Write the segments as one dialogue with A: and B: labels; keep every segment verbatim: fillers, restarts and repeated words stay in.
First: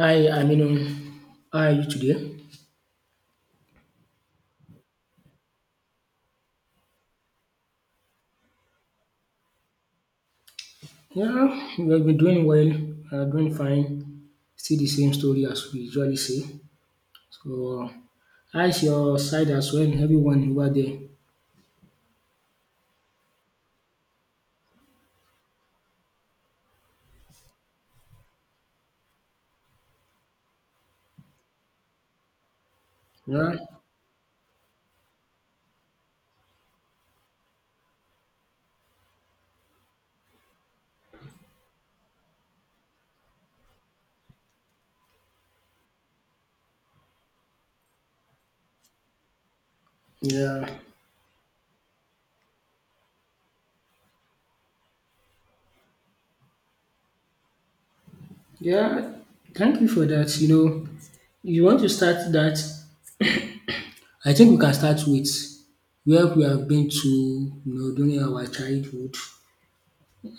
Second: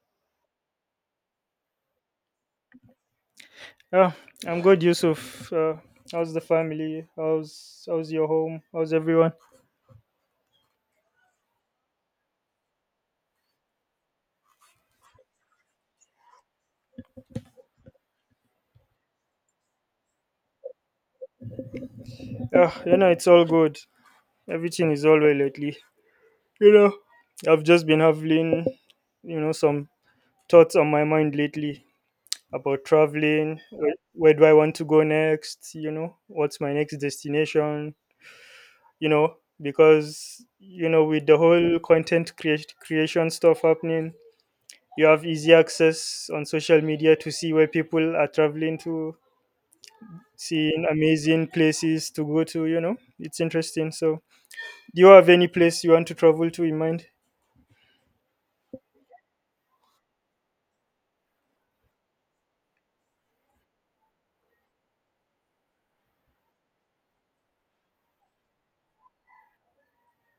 A: Hi, Aminu. How are you today?
B: Yeah, I'm good, Yusuf. Uh, how's the family? How's how's your home? How's everyone?
A: Yeah, we have been doing well. We doing fine. Still the same story as we usually say. So, how's your side as well? Everyone over there?
B: Yeah, you know it's all good. Everything is all well lately. You know, I've just been having, you know, some thoughts on my mind lately about
A: Yeah,
B: traveling. Where, where do I want to go next? You know, what's my next destination? You know, because you know with the whole content creat- creation stuff happening, you have easy access on social media to see where people are traveling to,
A: yeah,
B: seeing amazing places to go to, you know. It's interesting. So, do you have any place you want to travel to in mind?
A: yeah. Thank you for that. You know, you want to start that, I think we can start with where we have been to, you know, during our childhood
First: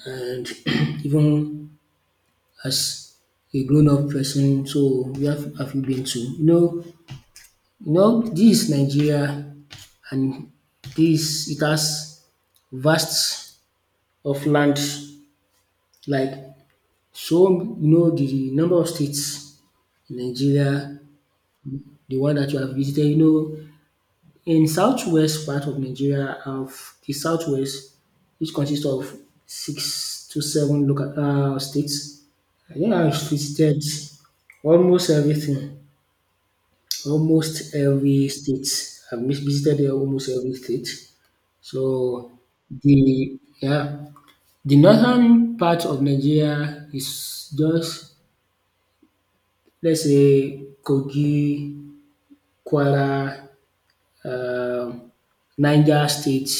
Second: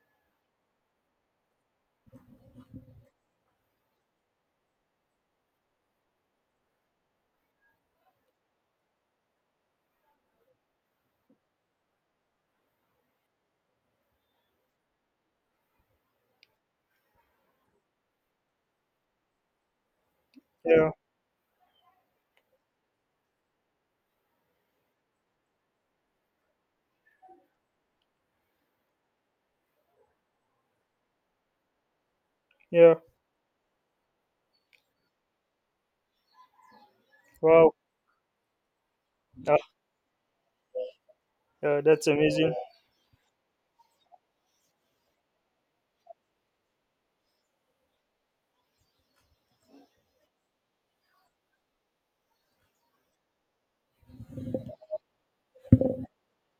A: and even as a grown up person. So, where have have you been to? You know, You know this is Nigeria and this it has vast of land like so you know the the number of states in Nigeria,
B: Yeah.
A: the one that you have visited. You know in southwest part of Nigeria of the southwest, which consists of six to seven local um states. I think
B: Yeah.
A: I've visited almost everything, almost
B: Wow.
A: every state. I've mis-
B: Ah,
A: visited almost every state. So
B: yeah, that's amazing.
A: the yeah, the northern part of Nigeria is just let's say Kogi, Kwara, um Niger State,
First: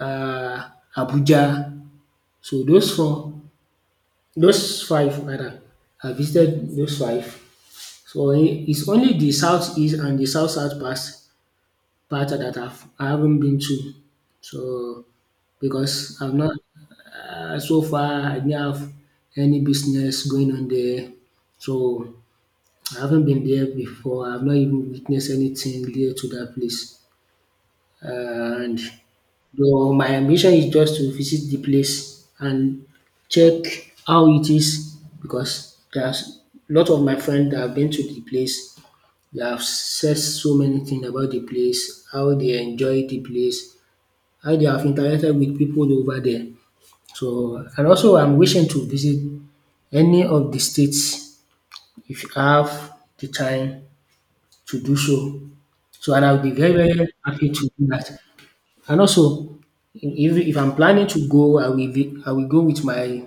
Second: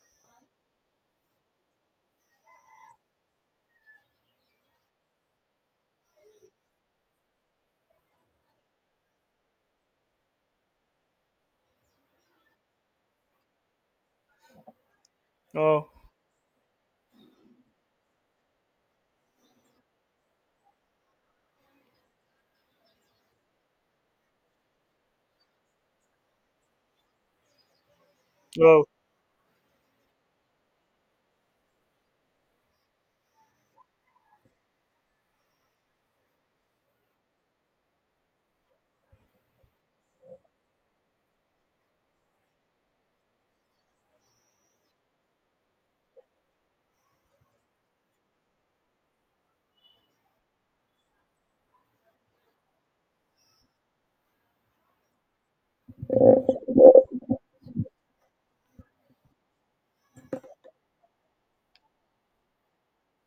A: um Abuja. So those four those five rather I visited those five. So it's only the southeast and the south south part Parts that I've I haven't been to. So
B: Oh,
A: because I've not uh, so far I didn't have any business going on there. So I haven't been there before. I've not even witnessed anything related to that place. And
B: wow.
A: though my ambition is just to visit the place and check how it is because there's a lot of my friends that have been to the place, they have said so many things about the place, how they enjoy the place, how they have interacted with people over there. So and also I'm wishing to visit any of the states if you have the time to do so. So and I'll be very, very happy to do that. And also if, if I'm planning to go, I will be, I will go with my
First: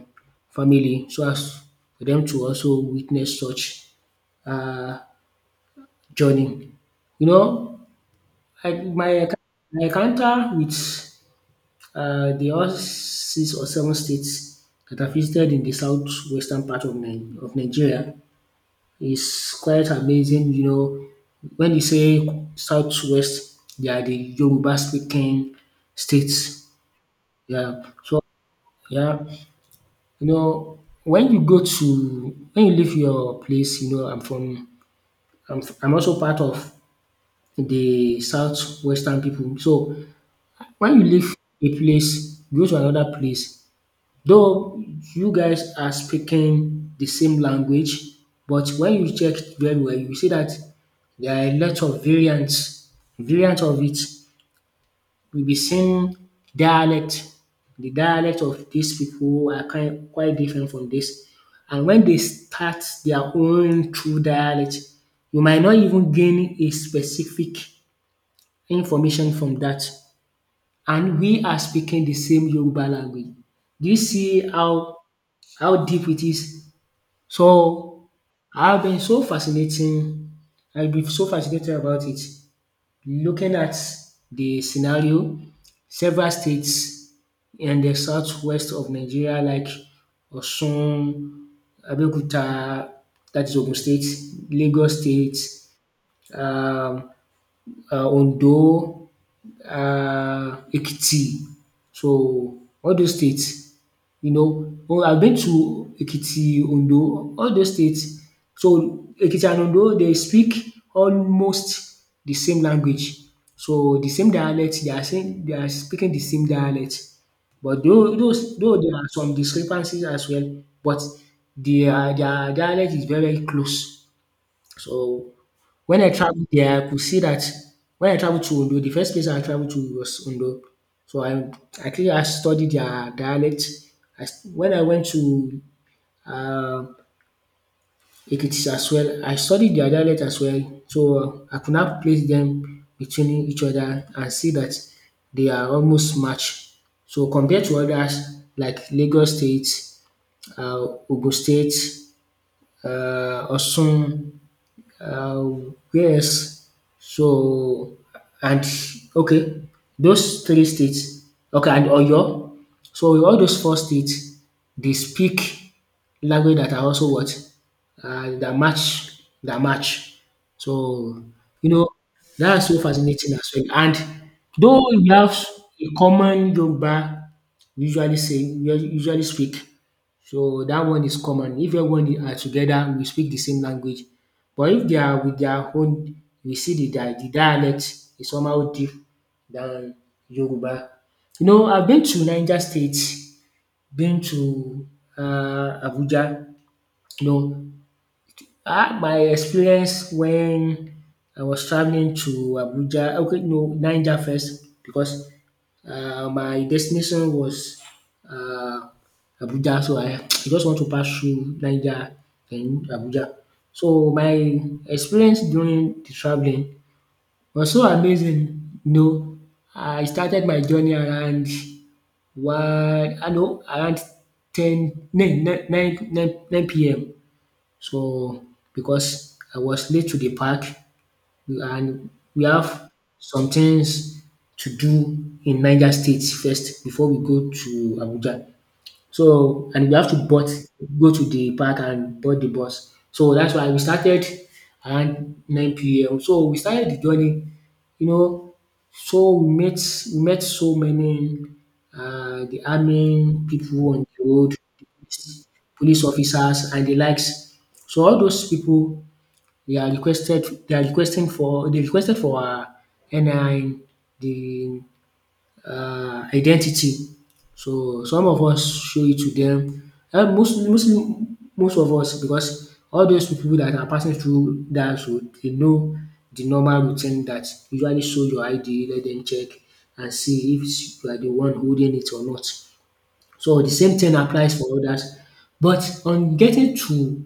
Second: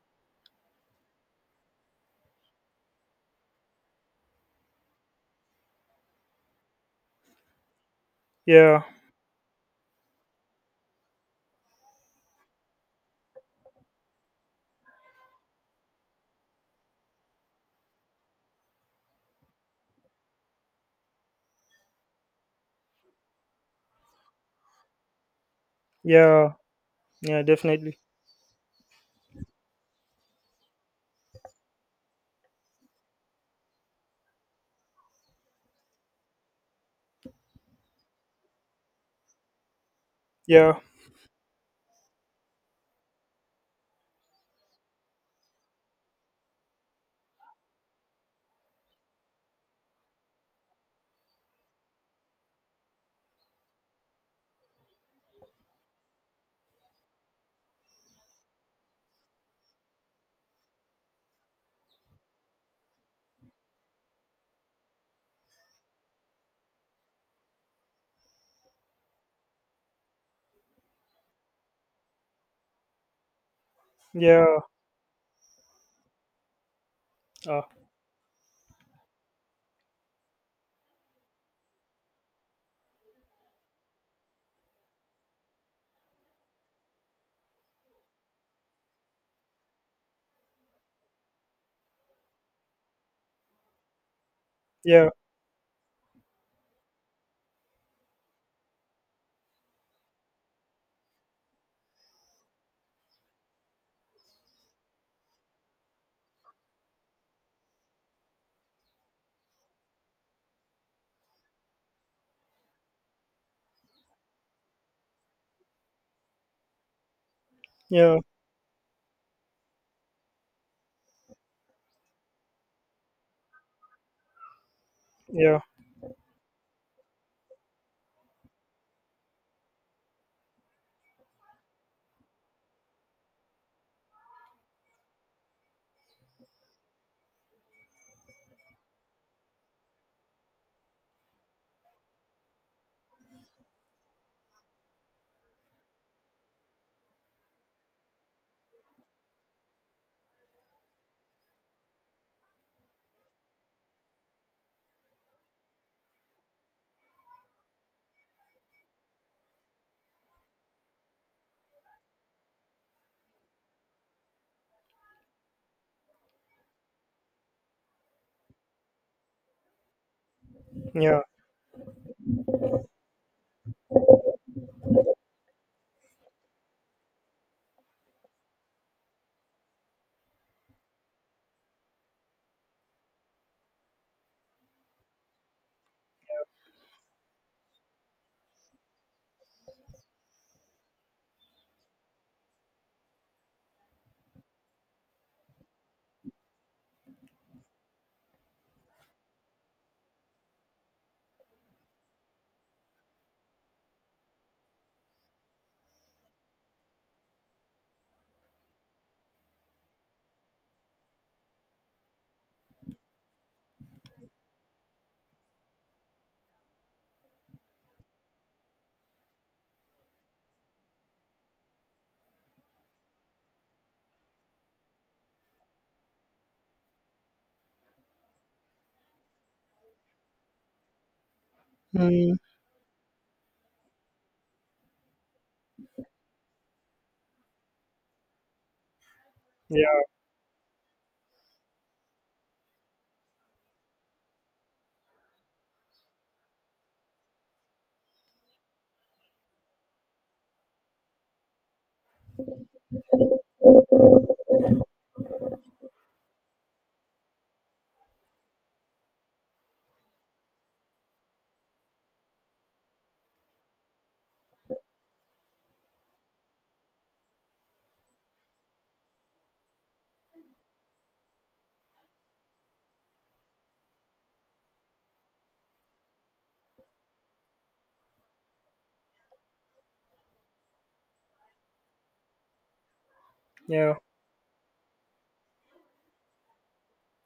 A: family so as for them to also witness such uh, journey. You know, I,
B: Yeah.
A: my enc- my encounter with uh, the all six or seven states that I visited in the southwestern part of, Ni- of Nigeria is quite amazing. You know, when you say southwest, they are the Yoruba speaking
B: Yeah.
A: states.
B: Yeah,
A: Yeah.
B: definitely.
A: So yeah, you know, when you go to when you leave your place, you know, I'm from I'm, I'm also part of the southwestern people. So
B: Yeah.
A: when you leave a place go to another place, though you guys are speaking the same language, but when you check very well you see that there are a lot of variants variant of it. You'll be seeing dialect. The dialect of these people are kind quite different from this, and when they start their own true dialect, you might not even gain a specific information from that, and we are speaking the same Yoruba language. Do you see
B: Yeah.
A: how how deep it is?
B: Ah,
A: So I've been so fascinating. I've been so fascinated about it. Looking at the scenario, several states in the southwest of Nigeria, like Osun, Abeokuta, that is Ogun State, Lagos
B: yeah.
A: State, um, uh, Ondo, Uh, Ekiti. So all those states, you know, oh I've been to Ekiti, Ondo, all those states. So Ekiti and Ondo they speak almost the same language. So the same dialect, they are saying they are speaking the same dialect. But though
B: Yeah.
A: those though there are some discrepancies as well, but their their dialect is very, very close. So
B: Yeah.
A: when I traveled there, I could see that when I traveled to Ondo, the first place I traveled to was Ondo. So I actually I studied their dialect. I, s- when I went to uh, Ekiti as well, I studied their dialect as well. So uh, I could not place them between each other and see that they are almost matched. So compared to others like Lagos State, uh, Ogun State, uh, Osun, Uh, yes. So and okay, those three states. Okay, and Oyo. So in all those four states, they speak language that are also what uh, that match that match.
B: Yeah.
A: So you know that's so fascinating as well. And though we have a common Yoruba, we usually say we usually speak. So that one is common. If everyone are together, we speak the same language. But if they are with their own, we see the dia the dialect is somehow deep than Yoruba. You know, I've been to Niger State, been to um Abuja. You know, um my experience when I was travelling to Abuja okay no Niger first because uh, my destination was uh, Abuja, so I, I just want to pass through Niger and Abuja. So my experience during the traveling was so amazing. You know, I started my journey around one, I know around ten, nine, nine, nine, nine p m. So because I was late to the park, and
B: Mm.
A: we have some things to do in Niger State first before we go to Abuja. So and we
B: Yeah.
A: have to board go to the park and board the bus. So that's why we started around nine p m. So we started the journey, you know, so we met we met so many uh, the army people on the road, police officers and the likes. So all those people they are requested they are requesting for they requested for her N I N, the um identity. So some of us show it to them. um mostly mostly most of us because all those people that are passing through dat road they know the normal routine that usually show your I D, let them check and see if you are the one holding it or not. So the
B: Yeah.
A: same thing applies for others. But on getting to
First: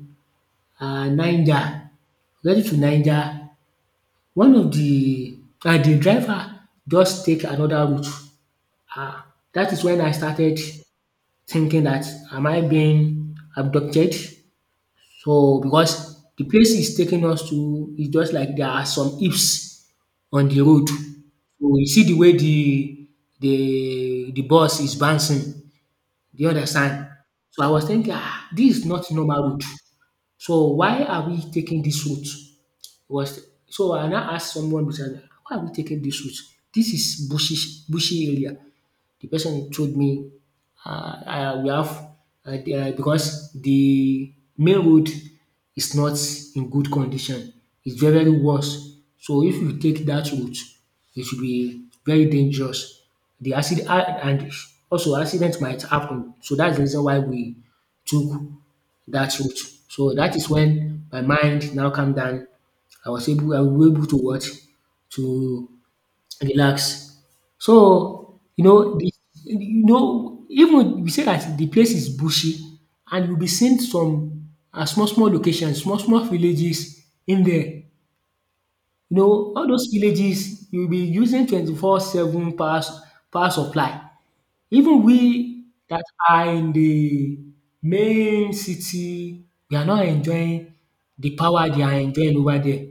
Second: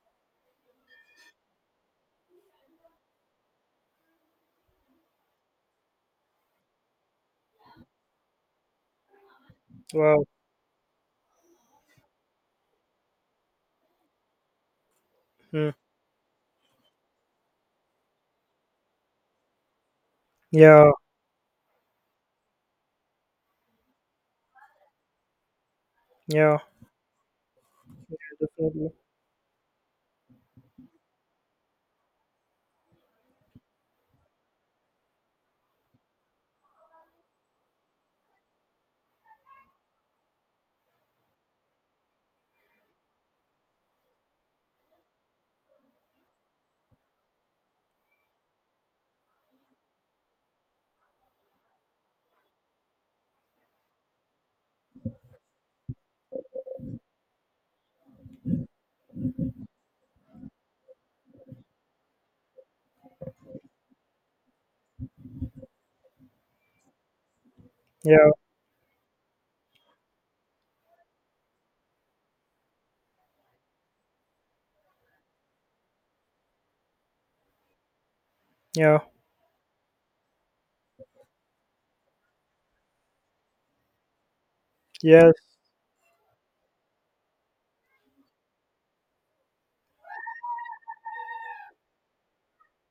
A: um Niger, getting to Niger one of the and the driver just take another route. um Dat is when I
B: Wow.
A: started thinking that am I being abducted? So
B: Mm.
A: because the place is taking us to is just like there are some heaps on the road.
B: Yeah.
A: So you see the way the the the bus is bouncing, do you
B: Yeah.
A: understand? So I was thinking um dis is
B: Definitely.
A: not normal route. So why are we taking this route? Was so I now ask someone beside me, why are we taking this route? This is bushy bushy area, the person told me "Uh, uh, we have uh, the- uh, because the main road is not in good condition, it's very very worse. So if you take that route it will be very dangerous. The acci and also accident might happen, so that's the reason why we took that route. So that is when my mind now calm down. I was able I was able to watch To relax.
B: Yeah.
A: So you know the you know even we say that the place is bushy and you will be seeing some um small small locations, small small villages in there.
B: Yeah.
A: You know all those villages you will be using twenty-four seven power s- power supply. Even
B: Yes.
A: we that are in the main city, we are not enjoying the power they are enjoying over there.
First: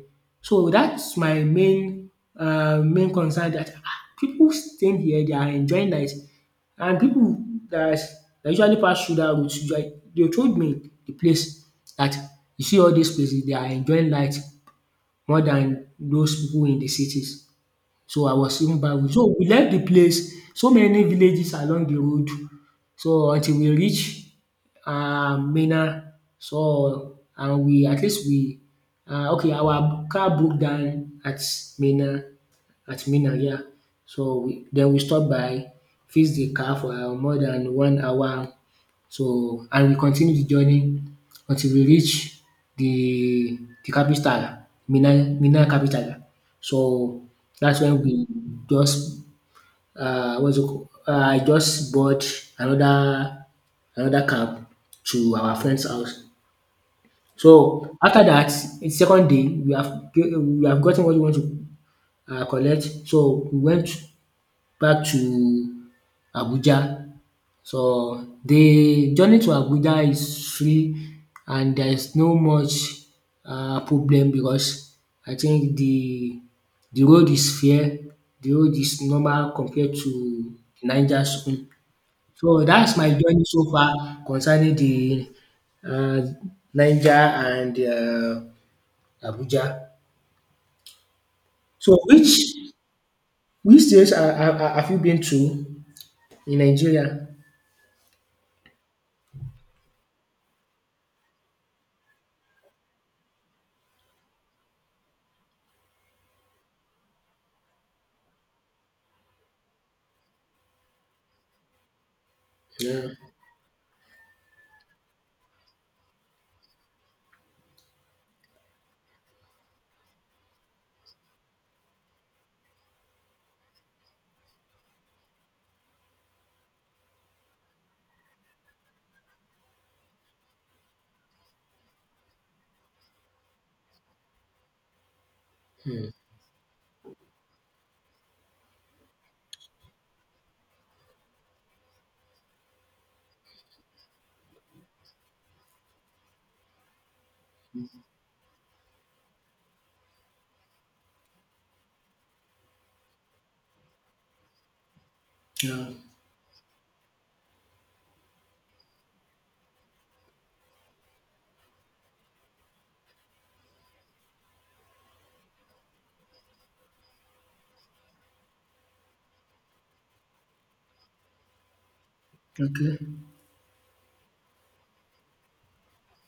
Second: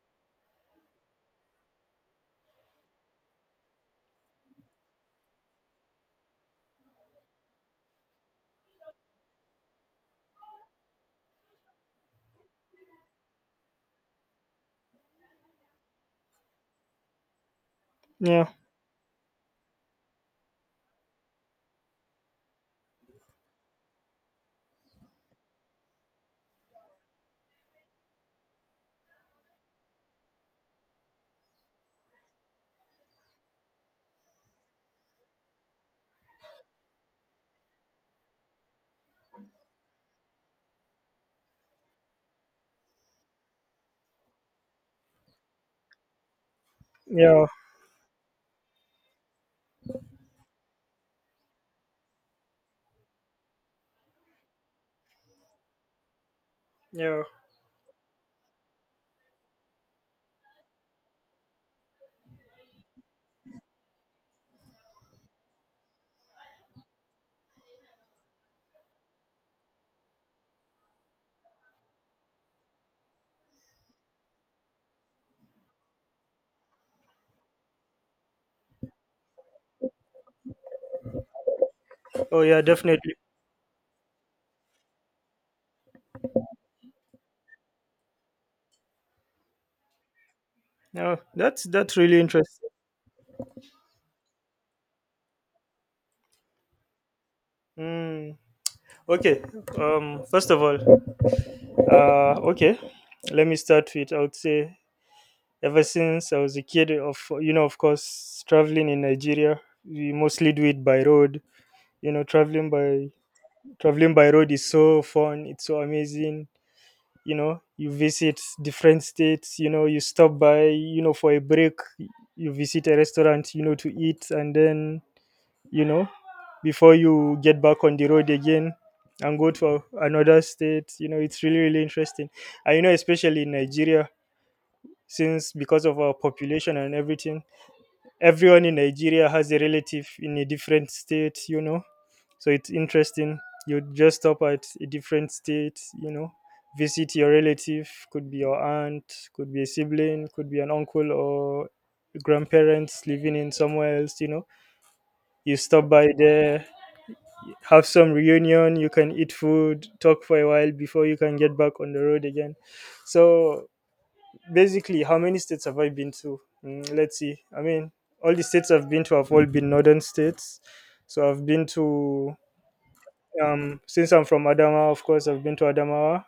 A: So that's my main um main concern that ah pipu staying here they are enjoying life, and people that that usually pass through that route usually- they told me the place that you see all these places they are enjoying life more than those people in the cities. So I
B: Yeah.
A: was even bawling. So we left the place, so many villages along the road. So until we reach um Minna. So and we at least we uh, okay our car broke down at Minna at Minna yeah. So we then we stop by fix the car for uh, more than one hour. So and we continue the journey until we reach the the capital Minna Minna capital. So
B: Yeah.
A: that's when we just um what's it called Uh, I just board another another cab to our friend's house.
B: Yeah.
A: So after that it's second day we have ge- we have gotten what we want to um collect, so we went back to Abuja. So the journey to Abuja is free and there is no much um problem because I think the the road is fair, the road is normal compared to Niger zone.
B: Oh, yeah,
A: So that's my
B: definitely.
A: journey so far concerning the um Niger and um Abuja.
B: Yeah, that's that's
A: So
B: really
A: which
B: interesting.
A: which states ha ha ha have you been to in Nigeria?
B: Mm. Okay. Um. First of all, uh. Okay. Let me start with. I would say ever since I was a kid, of you know, of course, traveling in Nigeria, we mostly do it by road. You know, traveling by traveling by road is so fun. It's so amazing. You know, you visit different states. You know, you stop by. You know, for a break, you visit a restaurant. You know, to eat, and then you know, before you get back on the road again and go to another state. You know, it's really, really interesting. And, you know, especially in Nigeria, since because of our population and everything, everyone in Nigeria has a relative in a different state, you know. So it's interesting. You just stop at a different state, you know, visit your relative, could be your aunt, could be a sibling, could be an uncle or grandparents living in somewhere else, you know. You
A: Yeah,
B: stop by there, have some reunion, you can eat food, talk for a while before you can get back on the road again. So basically, how many states have I been to? Mm, let's see, I mean, all the states I've been to have all been northern states. So I've been to
A: okay,
B: um since I'm from Adamawa, of course I've been to Adamawa.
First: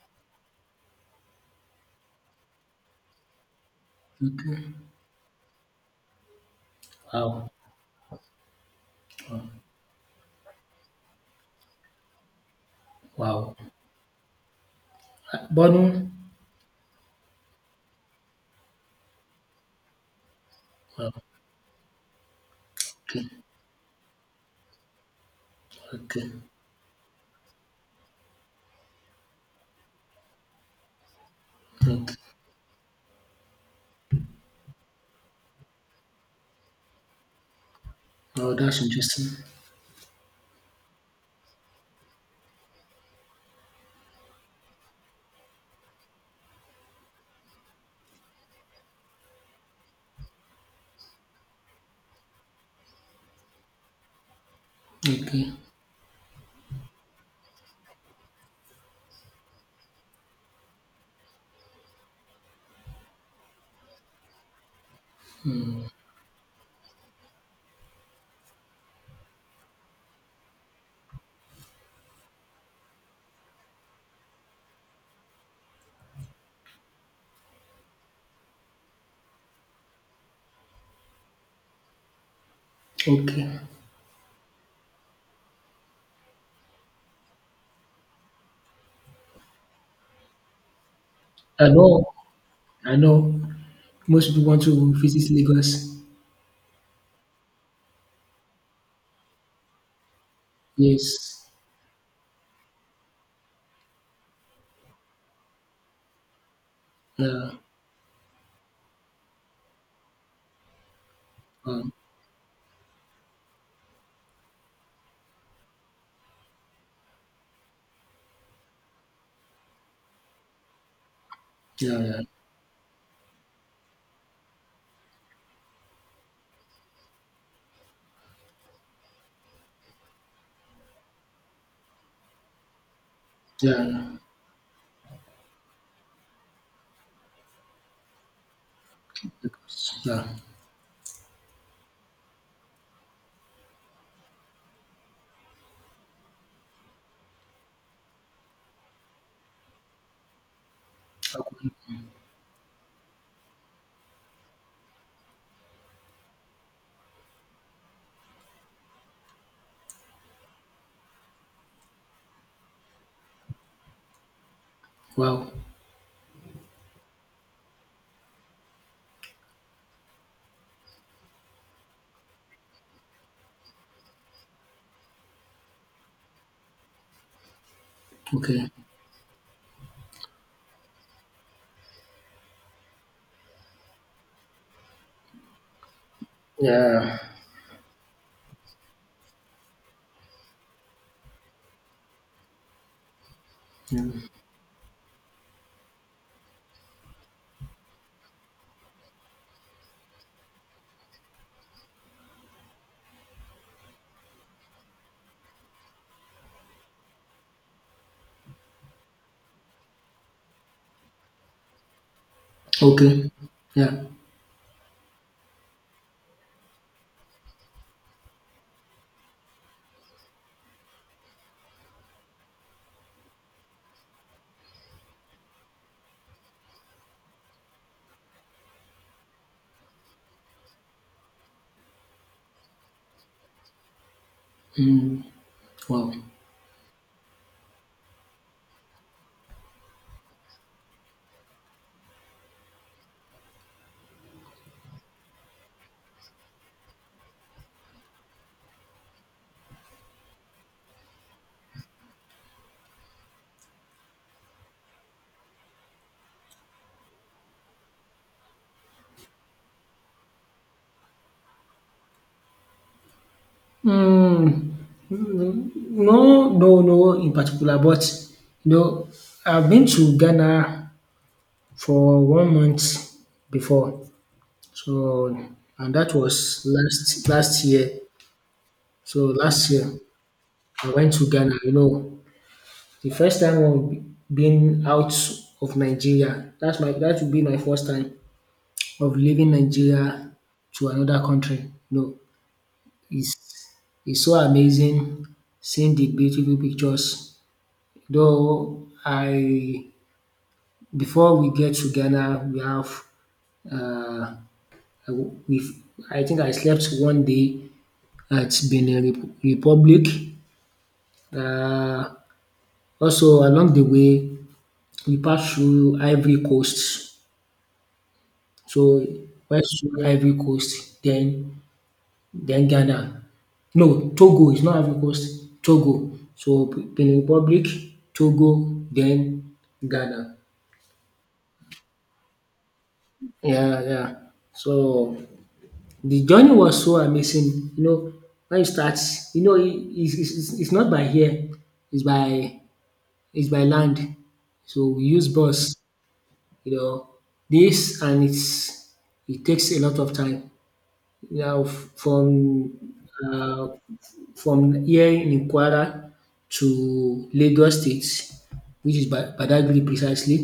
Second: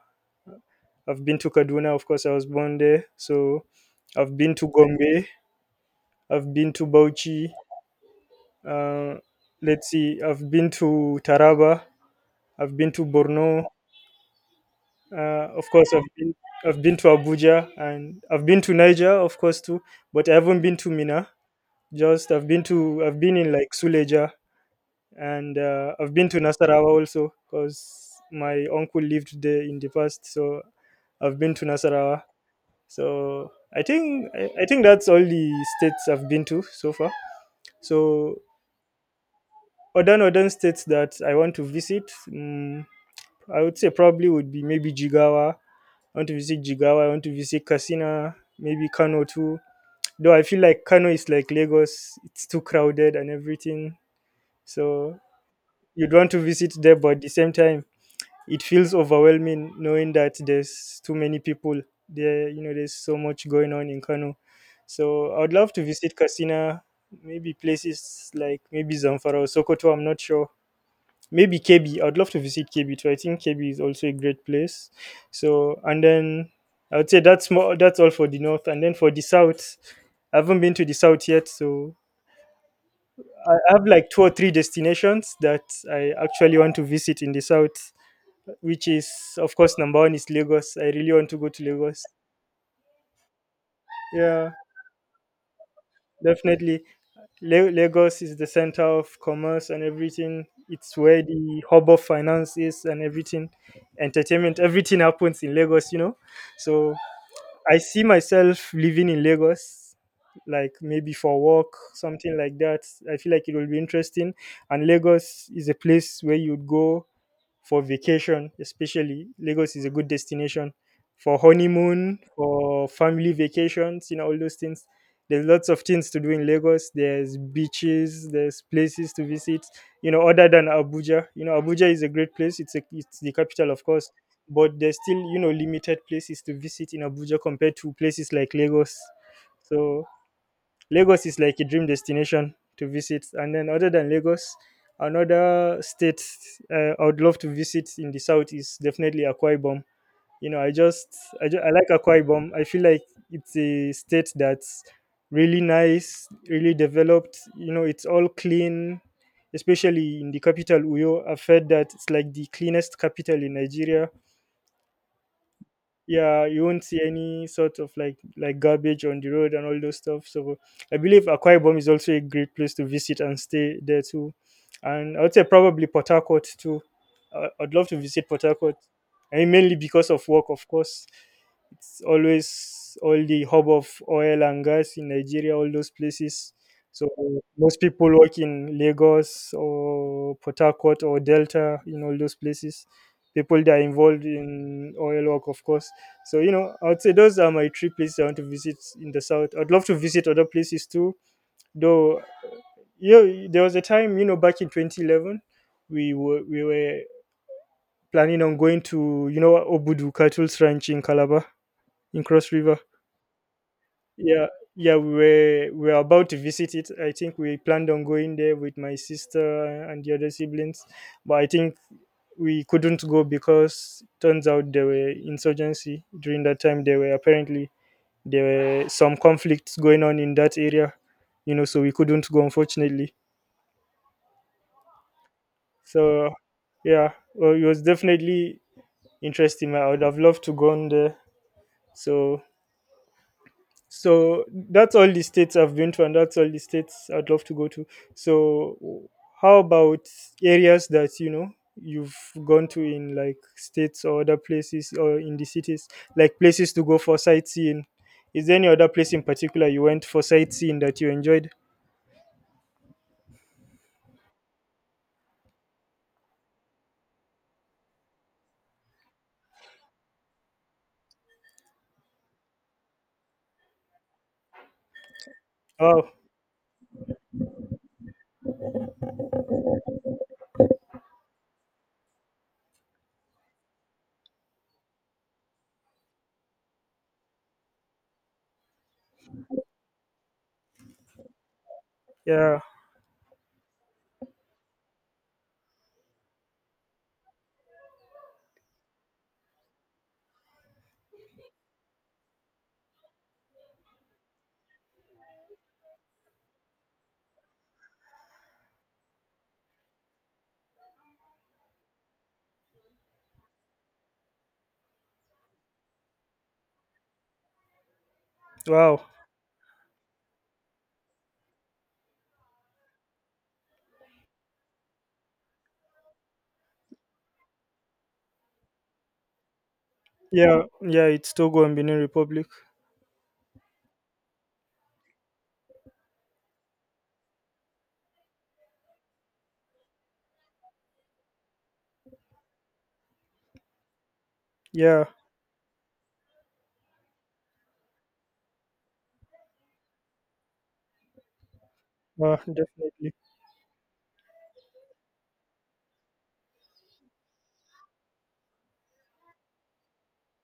B: I've been to Kaduna, of course I was born there, so I've been to
A: okay.
B: Gombe. I've been to
A: Wow,
B: Bauchi. uh, let's see, I've been to Taraba, I've been to Borno.
A: wow.
B: Uh, of course, I've
A: Burden,
B: been, I've been to Abuja, and I've been to Niger, of course, too, but I haven't been to
A: oh,
B: Mina. Just I've been to I've
A: okay,
B: been in like Suleja, and uh, I've been
A: okay,
B: to Nasarawa also because my uncle lived there in the past, so I've been to
A: okay.
B: Nasarawa. So I think I, I think that's all the states I've been to so far. So
A: Oh, that's interesting.
B: other northern states that I want to visit. mm I would say probably would be maybe Jigawa. I want to visit Jigawa. I want to visit Kasina, maybe Kano too. Though I feel like Kano is like Lagos, it's too crowded and everything. So
A: Okay,
B: you'd want to visit there, but at the same time, it feels overwhelming knowing that there's too many people there. You know, there's so much going on in Kano. So I would love to visit Kasina, maybe places like maybe Zamfara or Sokoto. I'm not sure, maybe K B. I'd love to visit K B too. I think K B is also a great place. So and then I would say that's more that's all for the north. And then for the south, I haven't been to the south yet, so I I
A: okay.
B: have like two or three destinations that I actually want to visit in the south, which is of course number one is Lagos. I really want to go to
A: I
B: Lagos.
A: know, I know. Most people
B: Yeah,
A: want to visit Lagos.
B: definitely. La- Lagos is the center of commerce and everything. It's where
A: Yes.
B: the hub of finance is and everything, entertainment, everything happens in Lagos, you know. So
A: Yeah,
B: I see myself living in Lagos, like maybe for work, something like that. I feel like it will be interesting. And Lagos is a place where you'd go for vacation, especially. Lagos is a good destination for
A: yeah,
B: honeymoon,
A: yeah,
B: for family vacations, you know, all those things. There's lots of things to do in Lagos. There's beaches, there's places to visit, you know, other than Abuja. You know, Abuja is a great place. It's a, it's the capital, of course,
A: yeah,
B: but there's still, you know, limited places to visit in Abuja compared to places like Lagos. So
A: yeah.
B: Lagos is like a dream destination to visit. And then, other than Lagos, another state, uh, I would love to visit in the south is definitely Akwa Ibom. You know, I just I, ju- I like Akwa Ibom. I feel like it's a state that's really nice, really developed. You know, it's all clean, especially in the capital Uyo. I've heard that it's like the cleanest capital in Nigeria.
A: Wow.
B: Yeah, you won't see any sort of like like garbage on the road and all those stuff, so I believe Akwa Ibom is also a great place to visit and stay there too. And I would say probably Port Harcourt too. uh, I'd love to visit Port
A: Okay.
B: Harcourt. I mean, mainly because of work, of course. It's always all the hub of oil and gas in Nigeria, all those places. So
A: Yeah.
B: most people work in Lagos or Port Harcourt or Delta, in all those places, people that are
A: yeah.
B: involved in oil work, of course. So you know I would say those are my three places I want to visit in the south. I'd love to visit other places too, though. You know, there was a time, you know back in twenty eleven, we were we were planning on going to you know Obudu Cattle's Ranch in Calabar, in Cross River.
A: Okay. Yeah.
B: Yeah, yeah, we were we were about to visit it. I think we planned on going there with my sister and the other siblings, but I think we couldn't go because turns out there were insurgency during that time. There were apparently there were some conflicts going on in that area, you know, so we couldn't go unfortunately.
A: Mm. Wow.
B: So yeah, well, it was definitely interesting. I would have loved to go on there. So so that's all the states I've been to, and that's all the states I'd love to go to. So how about areas that you know you've gone to in like states or other places or in the cities, like places to go for sightseeing? Is there any other place in particular you went for sightseeing that you enjoyed?
A: Mm. No, no, no, in particular. But you know, I've been to Ghana for one month before. So, and
B: Wow.
A: that was last last year. So last year I went to Ghana. You know, the first time of being out of Nigeria. That's my that would be my first time of leaving Nigeria to another country. No,
B: Yeah.
A: it's it's so amazing seeing the beautiful pictures. Though I before we get to Ghana, we have uh, I we I think I slept one day at Benin Rep Republic. Um Also along the way, we passed through Ivory Coast. So
B: Wow.
A: went through Ivory Coast, then then Ghana. No, Togo, is not Ivory Coast, Togo. So P- Benin Republic, Togo, then Ghana.
B: Yeah. Yeah. It's Togo and Benin Republic.
A: Yeah, yeah. So the journey was so amazing, you know, when you start, you know, it, it's it's it's not by air, it's by it's by land. So we
B: Yeah.
A: use bus, you know, this and it's it takes a lot of time. Now f- from
B: Uh, definitely.
A: uh, from here in Kwara to Lagos State, which is Ba- Badagry precisely,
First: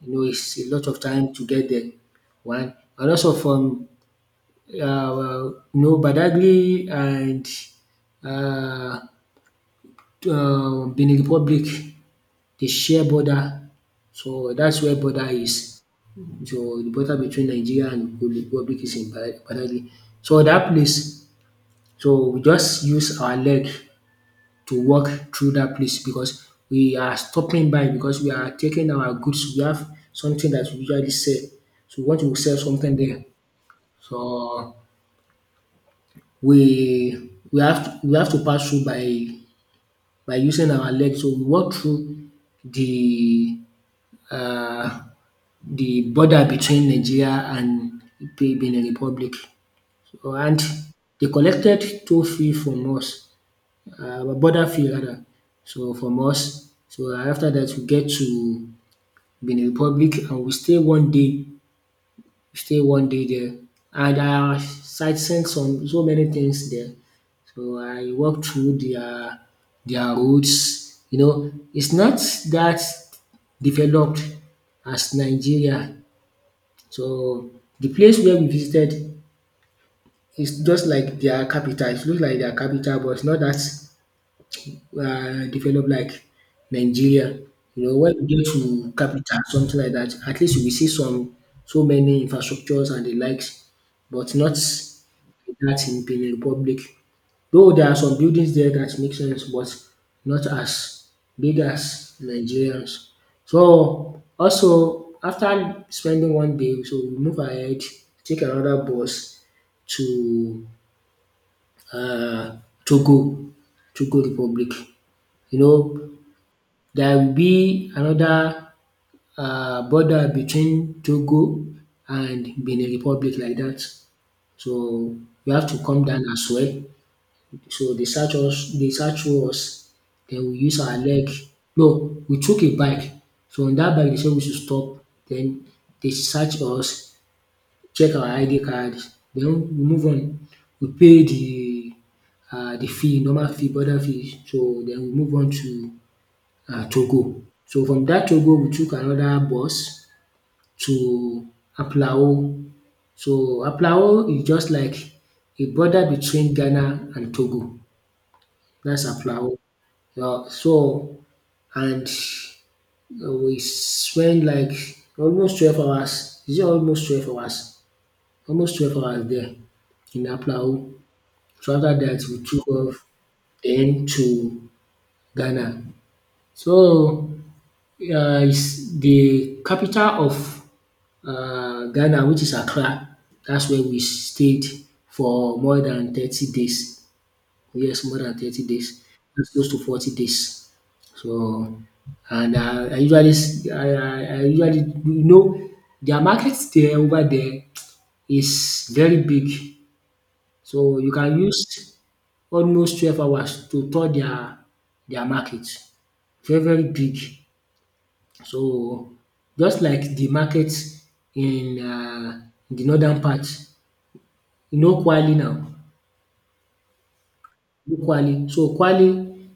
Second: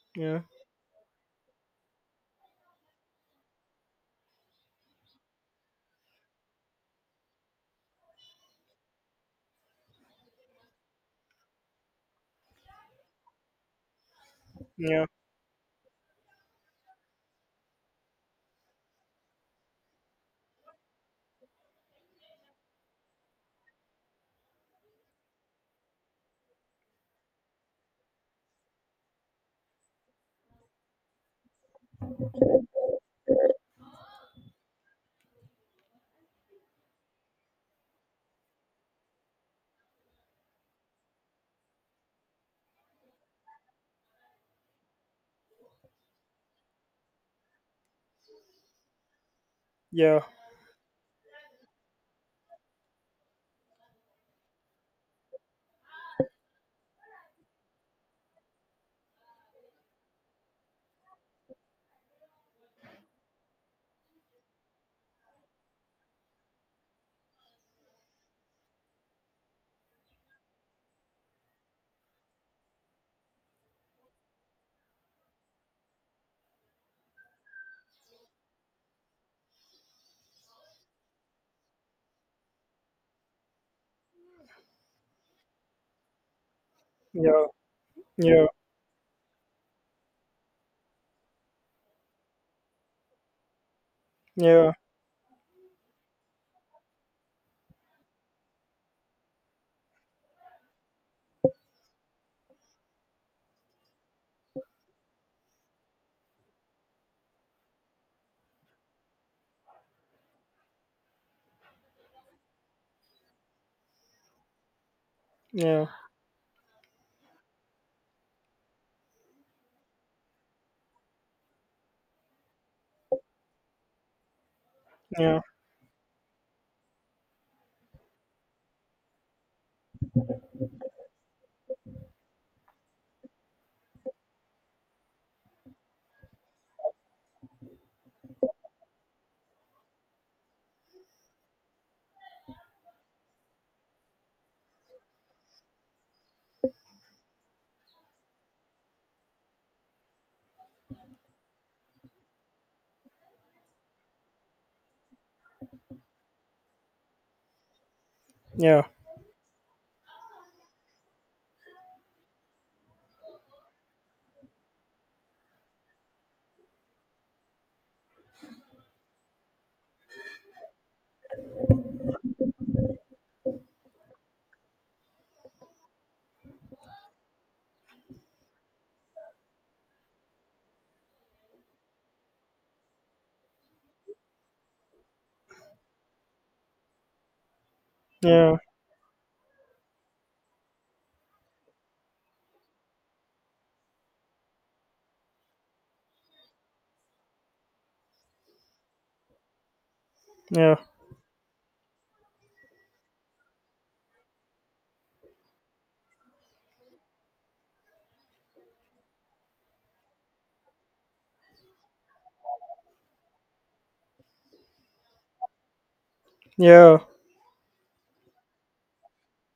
A: you know,
B: Yeah.
A: it's a lot of time to get there. One and also from uh, well, no Badagry and uh um Benin Republic dey share border. So that's where
B: Yeah.
A: border is. So the border between Nigeria and Benin Republic is in Ba- Badagry. So that place, so we just use our leg to walk through that place because we are stopping by because we are taking our goods. We have something that we usually sell. So we want to sell something there. So we we have to we have to pass through by by using our legs. So we walk through the um the border between Nigeria and Benin Republic.
B: Yeah.
A: So, and they collected two fee from us, um, border fee rather, so from us. So after that we get to Benin Republic and we stay one day stay one day there. And I sight seen some so many things there. So I walked through their their roads. You know, it's not that developed as Nigeria. So the place where we visited is just like their capital. It looks like their capital, but it's not that uh, developed like Nigeria.
B: Yeah.
A: You know, when you
B: Yeah.
A: get to capital, something like that, at least you will see some so many infrastructures and the likes, but not
B: Yeah.
A: that in Benin Republic. Though there are some buildings there that make sense, but not as big as Nigerians. So also after spending one day, so we move ahead, take another bus to uh, Togo, Togo Republic. You
B: Yeah.
A: know, there will be another um border between Togo and Benin Republic like dat. So
B: Yeah.
A: we have to come down as well. So they search us they search through us, den we use our leg, no we took a bike, so on dat bike dey say we should stop, den dey search us, check our I D card, den we move on. We pay the um the fee, normal fee, border fee, so den we move on to um Togo. So from that Togo we took another bus to Apulao. So Apulao is just like a border between Ghana and Togo,
B: Yeah.
A: that's Apulao. um So and uh, we spent like almost twelve hours, is it almost twelve hours? Almost twelve hours there in Apulao. So after that, we took off then to Ghana. So Uh, is the capital of uh, Ghana, which is Accra. That's where we stayed for more than thirty days. Yes, more than
B: Yeah.
A: thirty days. That's close to forty days. So, and uh, I usually, s- I, I, I usually, you know, their market there over there is very big.
B: Yeah.
A: So you can use almost twelve hours to tour their, their market. Very, very big. So just like the market in um de northern part, you know, Kwali now,
B: Yeah.
A: you know Kwali, so Kwali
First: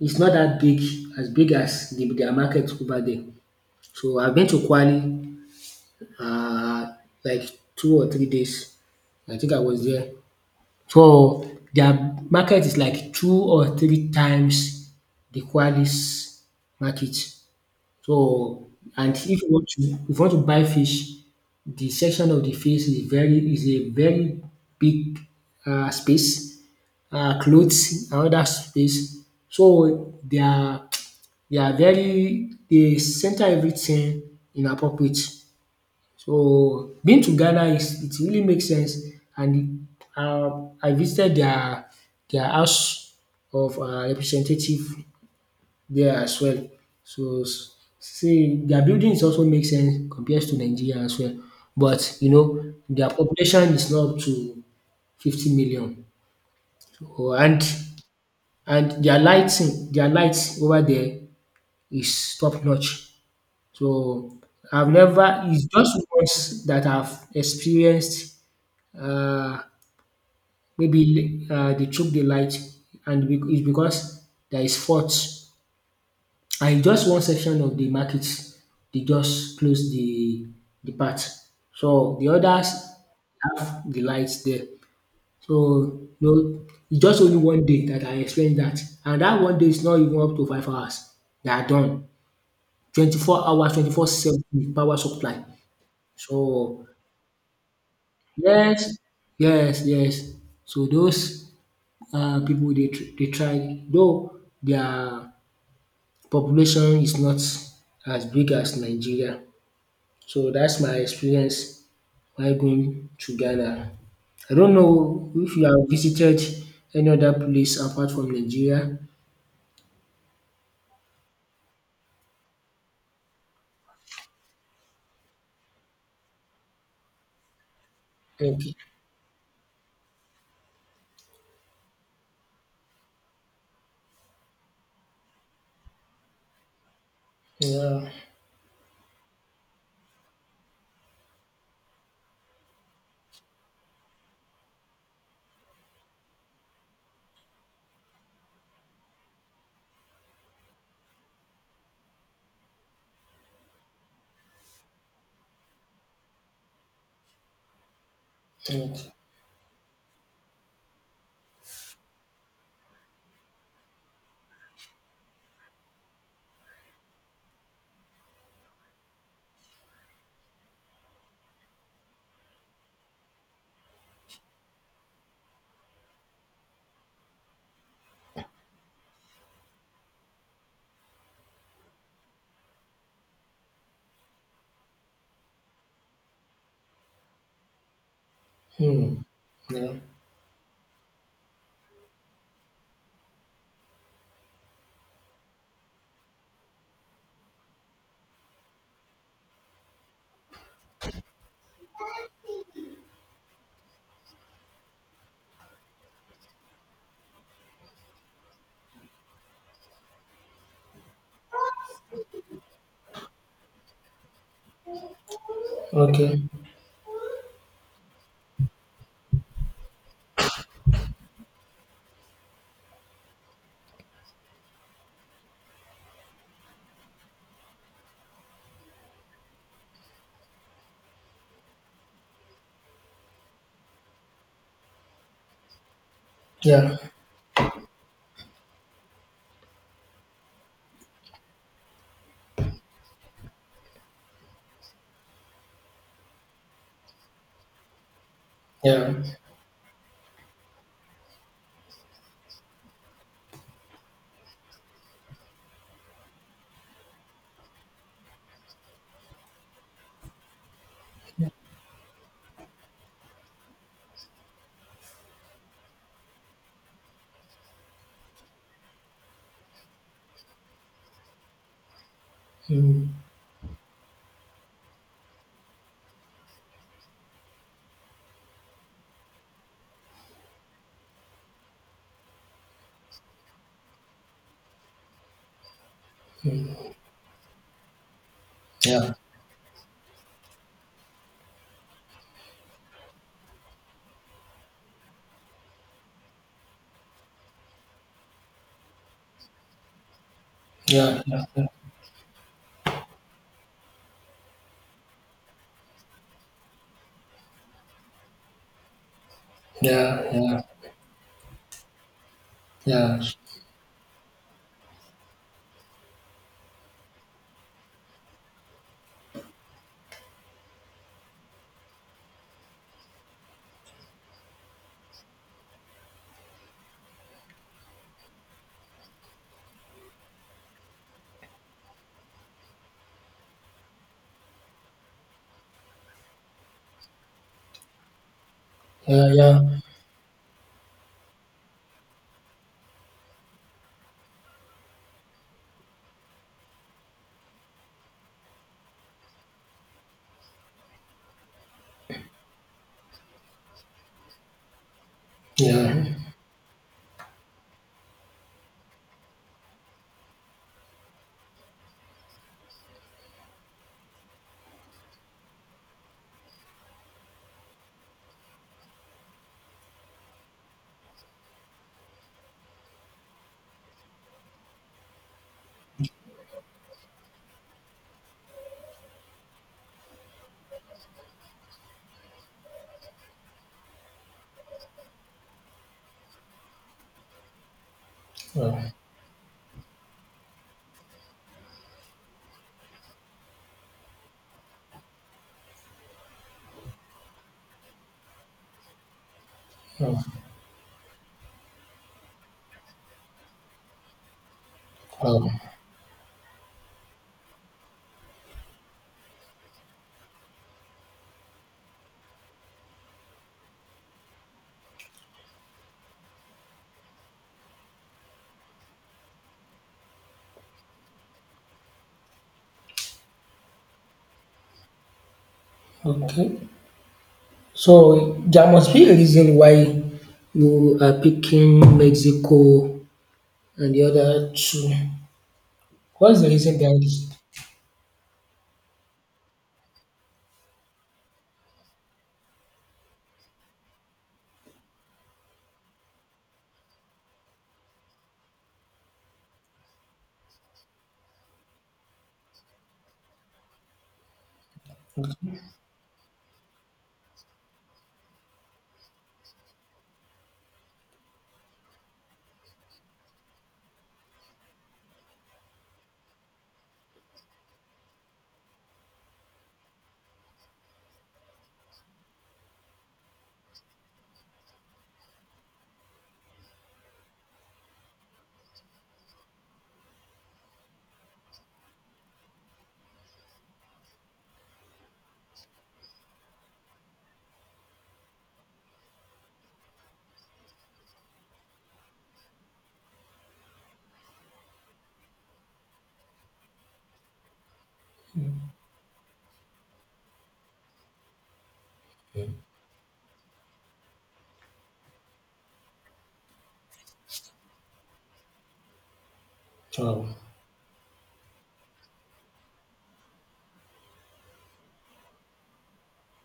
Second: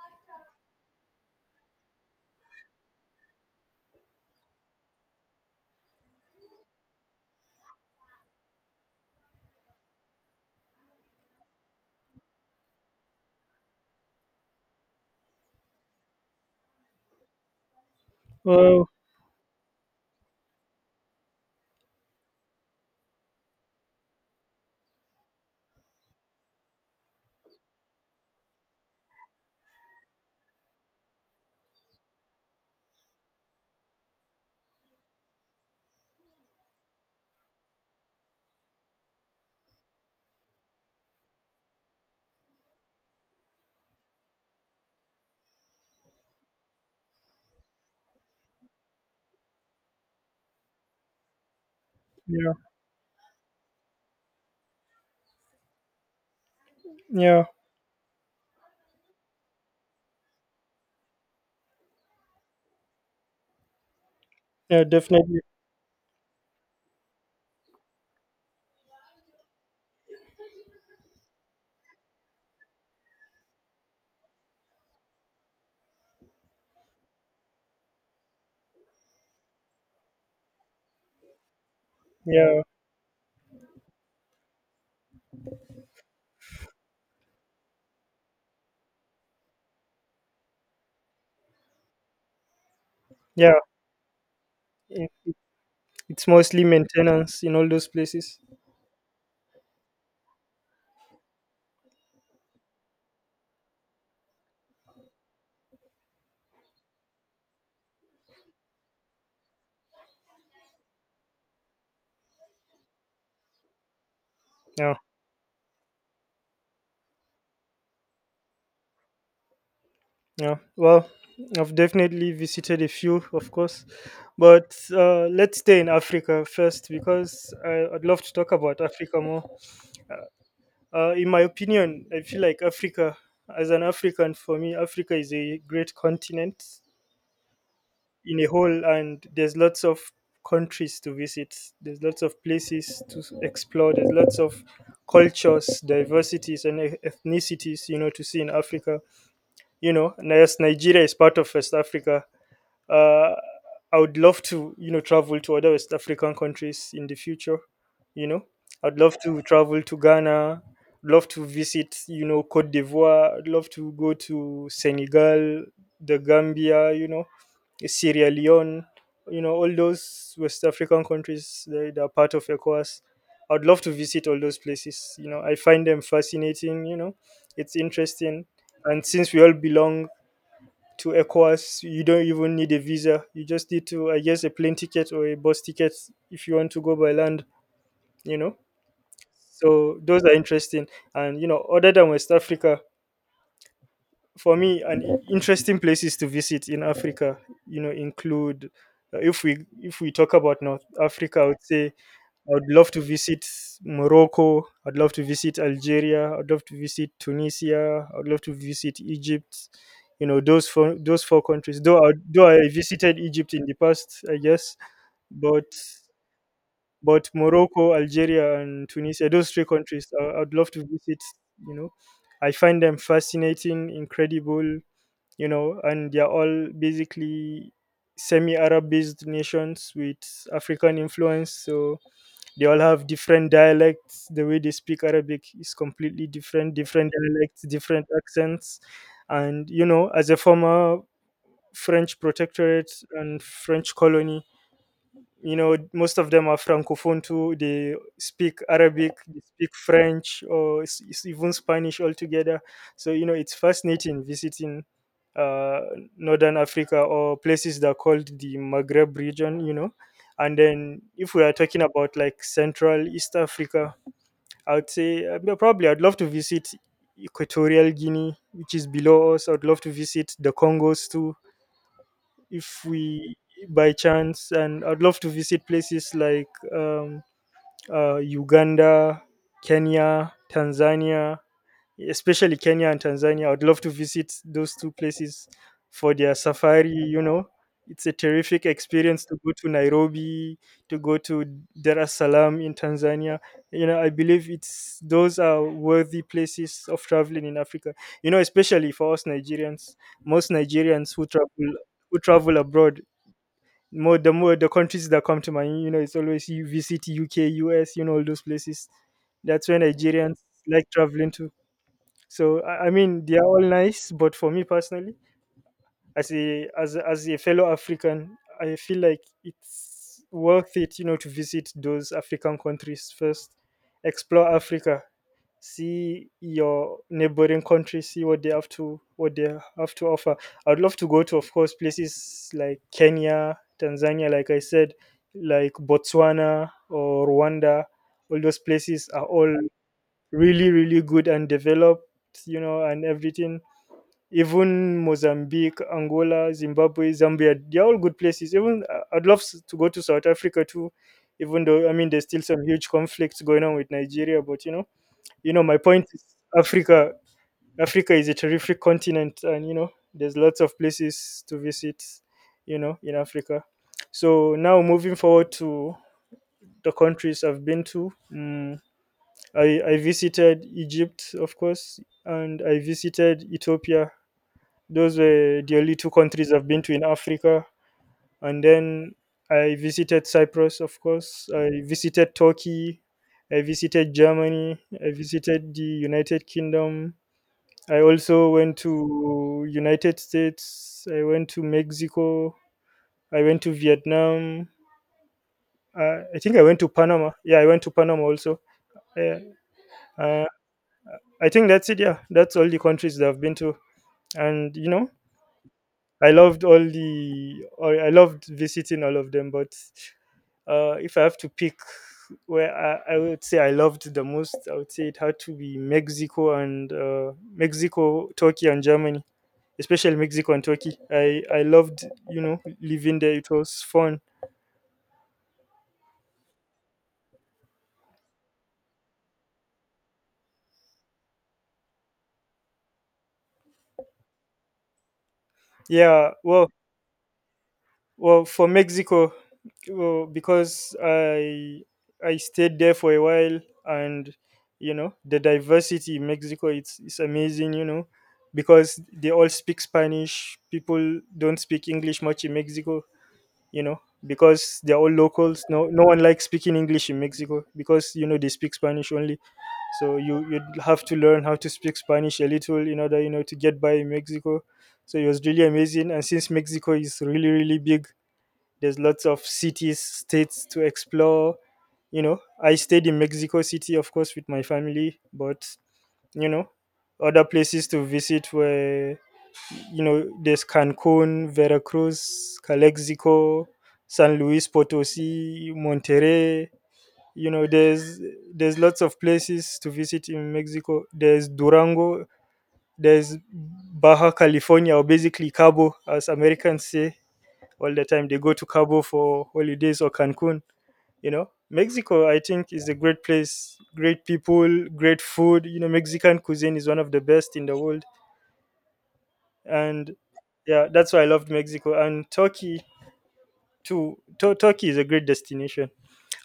A: is not that big as big as the dia market over there. So I been to Kwali um like two or three days, I think I was there. So their market is like two or three times the Kwali's market. So,
B: Well.
A: and if you want to if you want to buy fish, the section of the fish is very is a very big uh, space, uh, clothes and other space. So they are they are very they center everything in appropriate. So being to Ghana is it really makes sense and uh, I visited their their house of um representative there as well. So s- see their buildings also make sense compares to Nigeria as well. But you know
B: Yeah.
A: their population is not up to fifty million or
B: Yeah.
A: and and their lighting their lights over there is top notch. So
B: Yeah.
A: I've
B: Definitely.
A: never, it's just once that I've experienced uh maybe uh they took the light and be- it's because there is fault and in just one section of the market they just close the the part. So the
B: Yeah.
A: others have the lights there. So no, it's just only one day that I explained that, and that one day is not even up to five hours. They are done. twenty-four
B: Yeah.
A: hours, twenty-four seven with power
B: It- it-
A: supply.
B: It's mostly
A: So
B: maintenance in all those places.
A: yes, yes, yes. So those uh, people they tr- they try though their population is not as big as Nigeria. So that's my experience while going to Ghana. I don't
B: Yeah.
A: know if you have visited any other place apart from Nigeria.
B: Yeah, well, I've definitely visited a few, of course, but uh, let's stay in Africa first because I, I'd love to talk
A: Okay.
B: about Africa more. Uh, in my opinion, I feel like Africa, as an African, for me, Africa is a great continent
A: Yeah.
B: in a whole, and there's lots of countries to visit, there's lots of places to explore, there's lots of cultures, diversities, and e-, ethnicities, you know, to see in Africa. You know, and yes, Nigeria is part of West Africa. uh, I would love to, you know, travel to other West African countries in the future. You know,
A: Okay.
B: I'd love to travel to Ghana. Love to visit, you know, Cote d'Ivoire. I'd love to go to Senegal, the Gambia. You know, Sierra Leone. You know, all those West African countries, they, they are part of ECOWAS. I'd love to visit all those places. You know, I find them fascinating. You know, it's interesting, and since we all belong to ECOWAS. You don't even need a visa. You just need to, I guess, a plane ticket or a bus ticket if you want to go by land, you know?
A: Hmm. Yeah.
B: So those are interesting. And, you know, other than West Africa, for me, an i- interesting places to visit in Africa, you know, include uh, if we if we talk about North Africa, I would say I would love to visit Morocco. I'd love to visit Algeria. I'd love to visit Tunisia. I'd love to visit Egypt. You know, those four those four countries. Though I, though I visited Egypt in the past, I guess, but
A: Okay.
B: but Morocco, Algeria, and Tunisia, those three countries, I, I'd love to visit. You know, I find them fascinating, incredible. You know, and they're all basically semi-Arab based nations with African influence. So they all have different dialects. The way they speak Arabic is completely different.
A: Yeah.
B: Different dialects, different accents. And you know, as a former French protectorate and French colony, you know, most of them are francophone too. They speak Arabic,
A: Yeah.
B: they speak French, or s- s- even Spanish altogether. So you know, it's fascinating visiting uh, northern Africa, or places that are called the Maghreb region, you know. And then if we are talking about like central east Africa, I would say uh, yeah, probably I'd love to visit Equatorial Guinea, which is below us. I'd love to visit the Congos too, if
A: Hmm.
B: we by chance. And I'd love to visit places like um, uh, Uganda, Kenya, Tanzania. Especially Kenya and Tanzania, I'd love to visit those two places for their safari, you know. It's a terrific
A: Yeah.
B: experience to go to Nairobi, to go to Dar es Salaam in Tanzania. You know, I believe it's those are worthy places of traveling in Africa, you know, especially for us Nigerians. Most Nigerians
A: Yeah.
B: who
A: Yeah.
B: travel, who travel abroad, more the more the countries that come to mind, you know, it's always you visit U K, you know, all those places. That's where
A: Yeah. Yeah.
B: Nigerians
A: Yeah.
B: like traveling to. So I I
A: Yeah.
B: mean, they are all nice, but for me personally, as a as a- as a fellow African, I feel like it's worth it, you know, to visit those African countries first, explore Africa, see your neighboring countries, see what they have to what they have to offer. I'd love to go to, of course, places like Kenya, Tanzania, like I said, like Botswana or Rwanda. All those places are all
A: Yeah.
B: really, really good and developed, you know, and everything. Even Mozambique, Angola, Zimbabwe, Zambia. They're all good places. Even I- I'd love s- to go to South Africa too, even though I mean there's still some huge conflicts going on with Nigeria. But you know, you know, my point
A: Yeah.
B: is Africa. Africa is a terrific continent, and you know, there's lots of places to visit. You know, in Africa. So now moving forward to the countries I've been to, mm I, I visited Egypt, of course, and I visited Ethiopia. Those were the only two countries I've been to in Africa. And then I visited Cyprus, of course. I visited Turkey. I visited Germany. I visited the United Kingdom. I also went
A: Yeah.
B: to United States. I went to Mexico. I went to Vietnam. Uh, I think I went to Panama. Yeah, I went to Panama also. Yeah.
A: Oh,
B: Uh, I think that's it. Yeah, that's all the countries that I've been to. And you know,
A: oh,
B: I loved all the. or I loved visiting all of them, but uh, if I have to pick where I, I would say I loved the most, I would say it had to be Mexico and uh, Mexico, Turkey, and Germany, especially Mexico and Turkey. I I loved, you know, living there. It was fun.
A: oh. Okay. So there must be a reason why you are picking Mexico and the other two,
B: Yeah.
A: what's the
B: Well,
A: reason behind this?
B: Well, for Mexico, well, because I I stayed there for a while, and you know, the diversity in Mexico, it's it's amazing. You know, because they all speak Spanish. People don't speak English much in Mexico. You know, because they're all
A: Okay.
B: locals. No, No one likes speaking English in Mexico because you know, they speak Spanish only. So you you have to learn how to speak Spanish a little in order, you know, to get by in Mexico. So it was really amazing, and since Mexico is really, really big, there's lots of cities, states to explore. You know, I stayed in Mexico City, of course, with my family, but you know, other places to visit were, you know, there's Cancun, Veracruz, Calexico, San Luis Potosi, Monterrey. You know, there's there's lots of places to visit in Mexico. There's Durango, there's Baja California, or basically Cabo, as Americans say all the time. They go to Cabo for holidays or Cancun. You know, Mexico, I think, is a great place. Great people, great food. You know, Mexican cuisine is one of the best in the world, and
A: Oh,
B: yeah, that's why I loved Mexico and Turkey too. Tu- Turkey is a great destination.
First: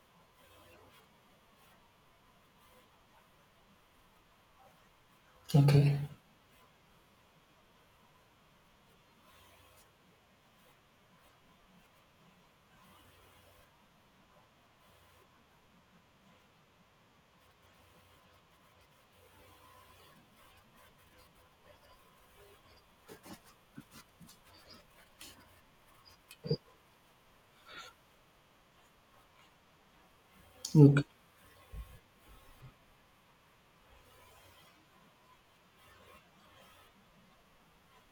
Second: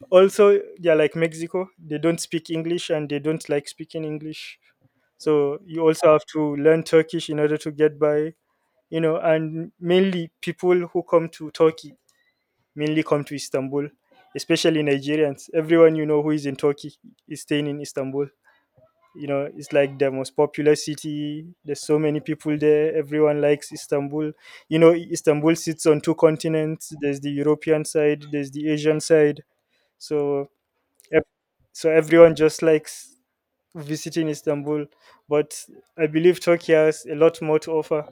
B: Also, yeah, like Mexico, they don't speak English and they don't like speaking English. So you
A: okay.
B: also have to learn Turkish in order to get by, you know, and mainly people who come to Turkey mainly come to Istanbul, especially Nigerians. Everyone you know who is in Turkey is staying in Istanbul. You know, it's like the most popular city. There's so many people there. Everyone likes Istanbul. You know, Istanbul sits on two continents. There's the European side, there's the Asian side. So,
A: Okay.
B: ev- so everyone just likes visiting Istanbul. But I believe Turkey has a lot more to offer.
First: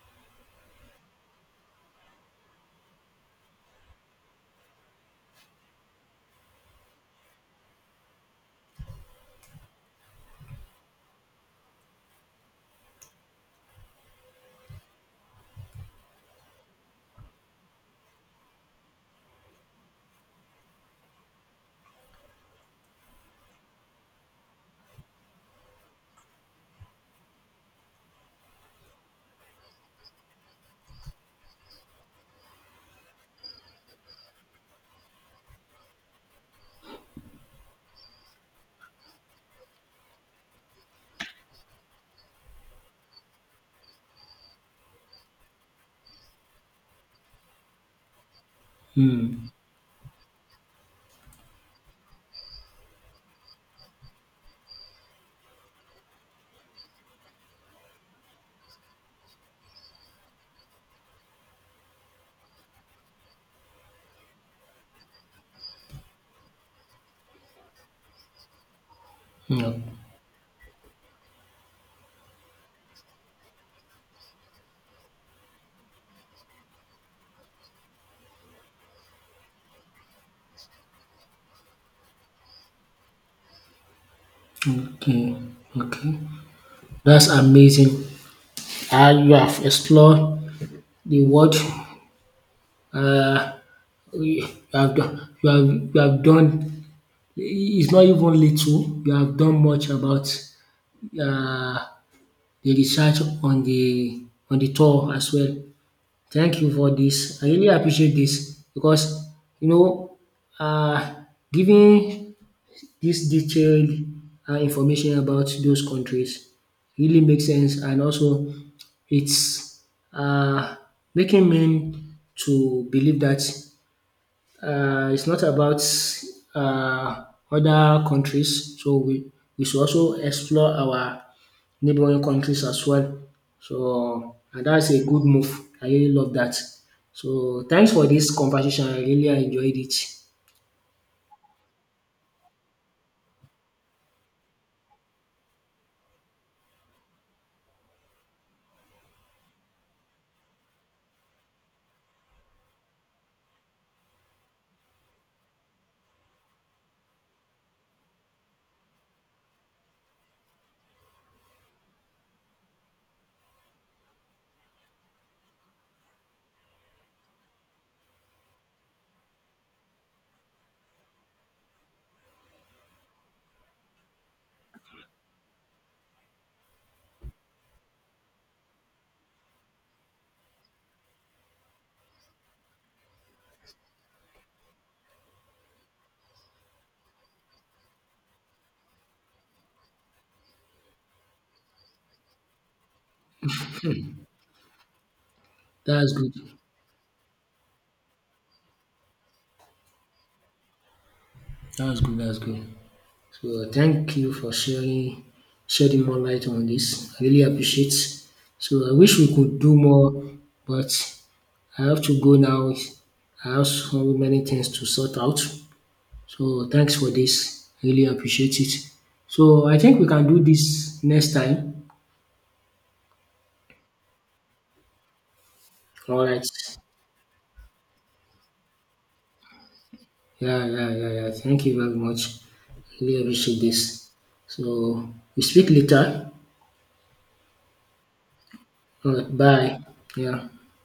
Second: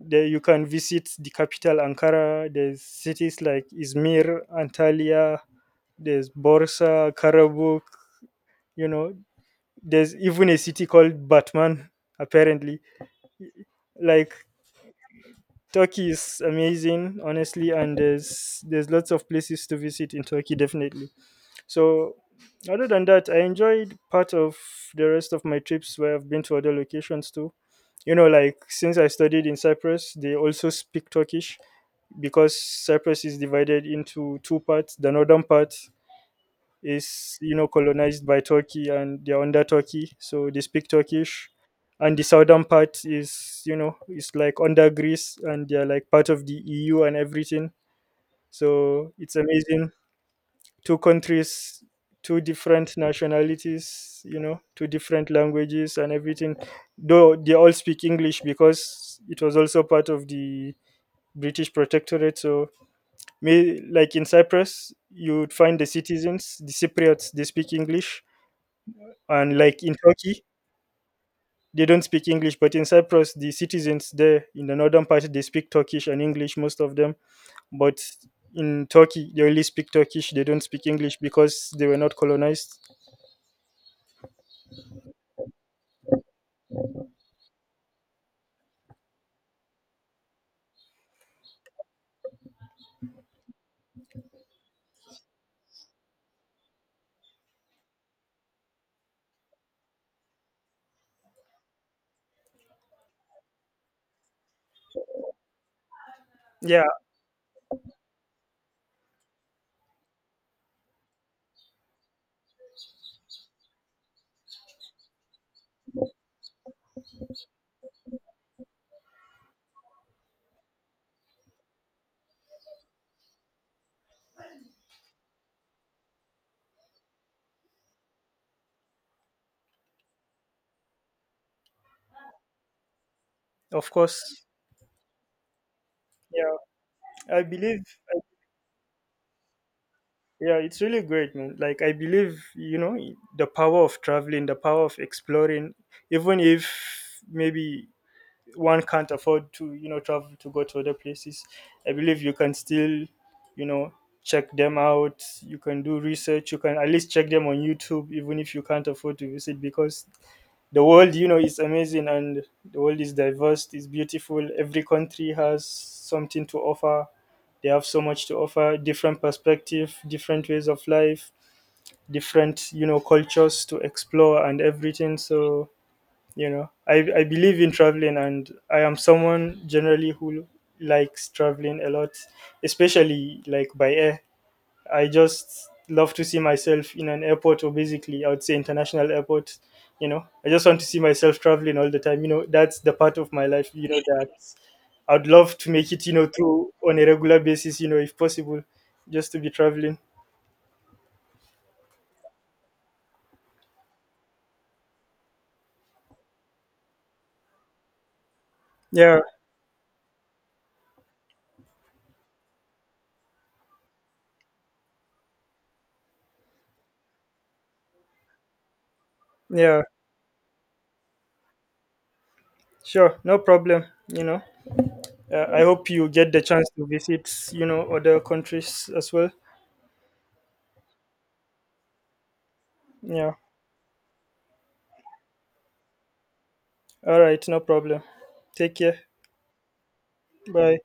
B: There you can visit the capital Ankara. There's cities like Izmir, Antalya, there's Borsa, Karabuk, you know, there's even a city called Batman, apparently. Like Turkey is amazing, honestly, and there's there's lots of places to visit in Turkey, definitely. So other than that, I enjoyed part of the rest of my trips where I've been to other locations too. You know, like since I studied in Cyprus, they also speak Turkish because Cyprus is divided into two parts. The northern part is, you know, colonized by Turkey, and they're under Turkey, so they speak Turkish. And the southern part is, you know, is like under Greece and they're like part of the E U and everything. So it's
A: Hmm.
B: amazing. Two countries, two different nationalities, you know, two different languages and everything. Though they all speak English because it was also part of the British protectorate. So, may, like in Cyprus, you would find the citizens, the Cypriots, they speak English, and
A: Yeah.
B: like in Turkey, they don't speak English, but in Cyprus, the citizens there in the northern part, they speak Turkish and English, most of them. But in Turkey, they only speak Turkish. They don't speak English because they were not colonized.
A: Okay. Okay. That's amazing. Uh, you have explored the world. Uh, you have done, you have, you have done, it's not even little, you have done much about uh, the research on the on the tour as well. Thank you
B: Yeah,
A: for this. I really appreciate this because you know um giving this detailed um information about those countries really makes sense and also it's um making men to believe that uh, it's not about uh, other countries. So we, we should also explore our neighboring countries as well.
B: of course.
A: So and that's a good move. I really love that.
B: Yeah, I
A: So
B: believe.
A: thanks for this conversation. I really enjoyed it.
B: Yeah, it's really great, man. Like I believe, you know, the power of traveling, the power of exploring, even if maybe one can't afford to, you know, travel to go to other places, I believe you can still, you know, check them out. You can do research. You can at least check them on YouTube, even if you can't afford to visit. Because the world, you know, is amazing, and the world is diverse, it's beautiful. Every country has something to offer. They have so much to offer, different perspective, different ways of life, different, you know, cultures to explore and everything. So you know, i i believe in traveling, and I am someone generally who likes traveling a lot, especially like by air. I just love to see myself in an airport, or basically I would say international airport. You know, I just want to see myself traveling all the time, you know. That's the part of my life, you know, that I'd love to make it,
A: That's
B: you know,
A: good.
B: through on a regular basis, you know, if possible. Just to be traveling.
A: That's good. That's good. So uh, thank you for sharing shedding more light on this. I really appreciate. So I wish
B: Yeah.
A: we could do more, but I have to go now. I have so many things to sort out. So thanks for this. I really appreciate it. So I
B: Yeah,
A: think we can do this next time.
B: sure, no problem, you know. uh, I hope you
A: All
B: get the
A: right.
B: chance to visit, you know, other countries as well.
A: Yeah, yeah, yeah, yeah. Thank you very much. Really
B: Yeah.
A: appreciate this. So we speak later.
B: All right, no problem. Take care.
A: All right. Bye. Yeah.
B: Bye.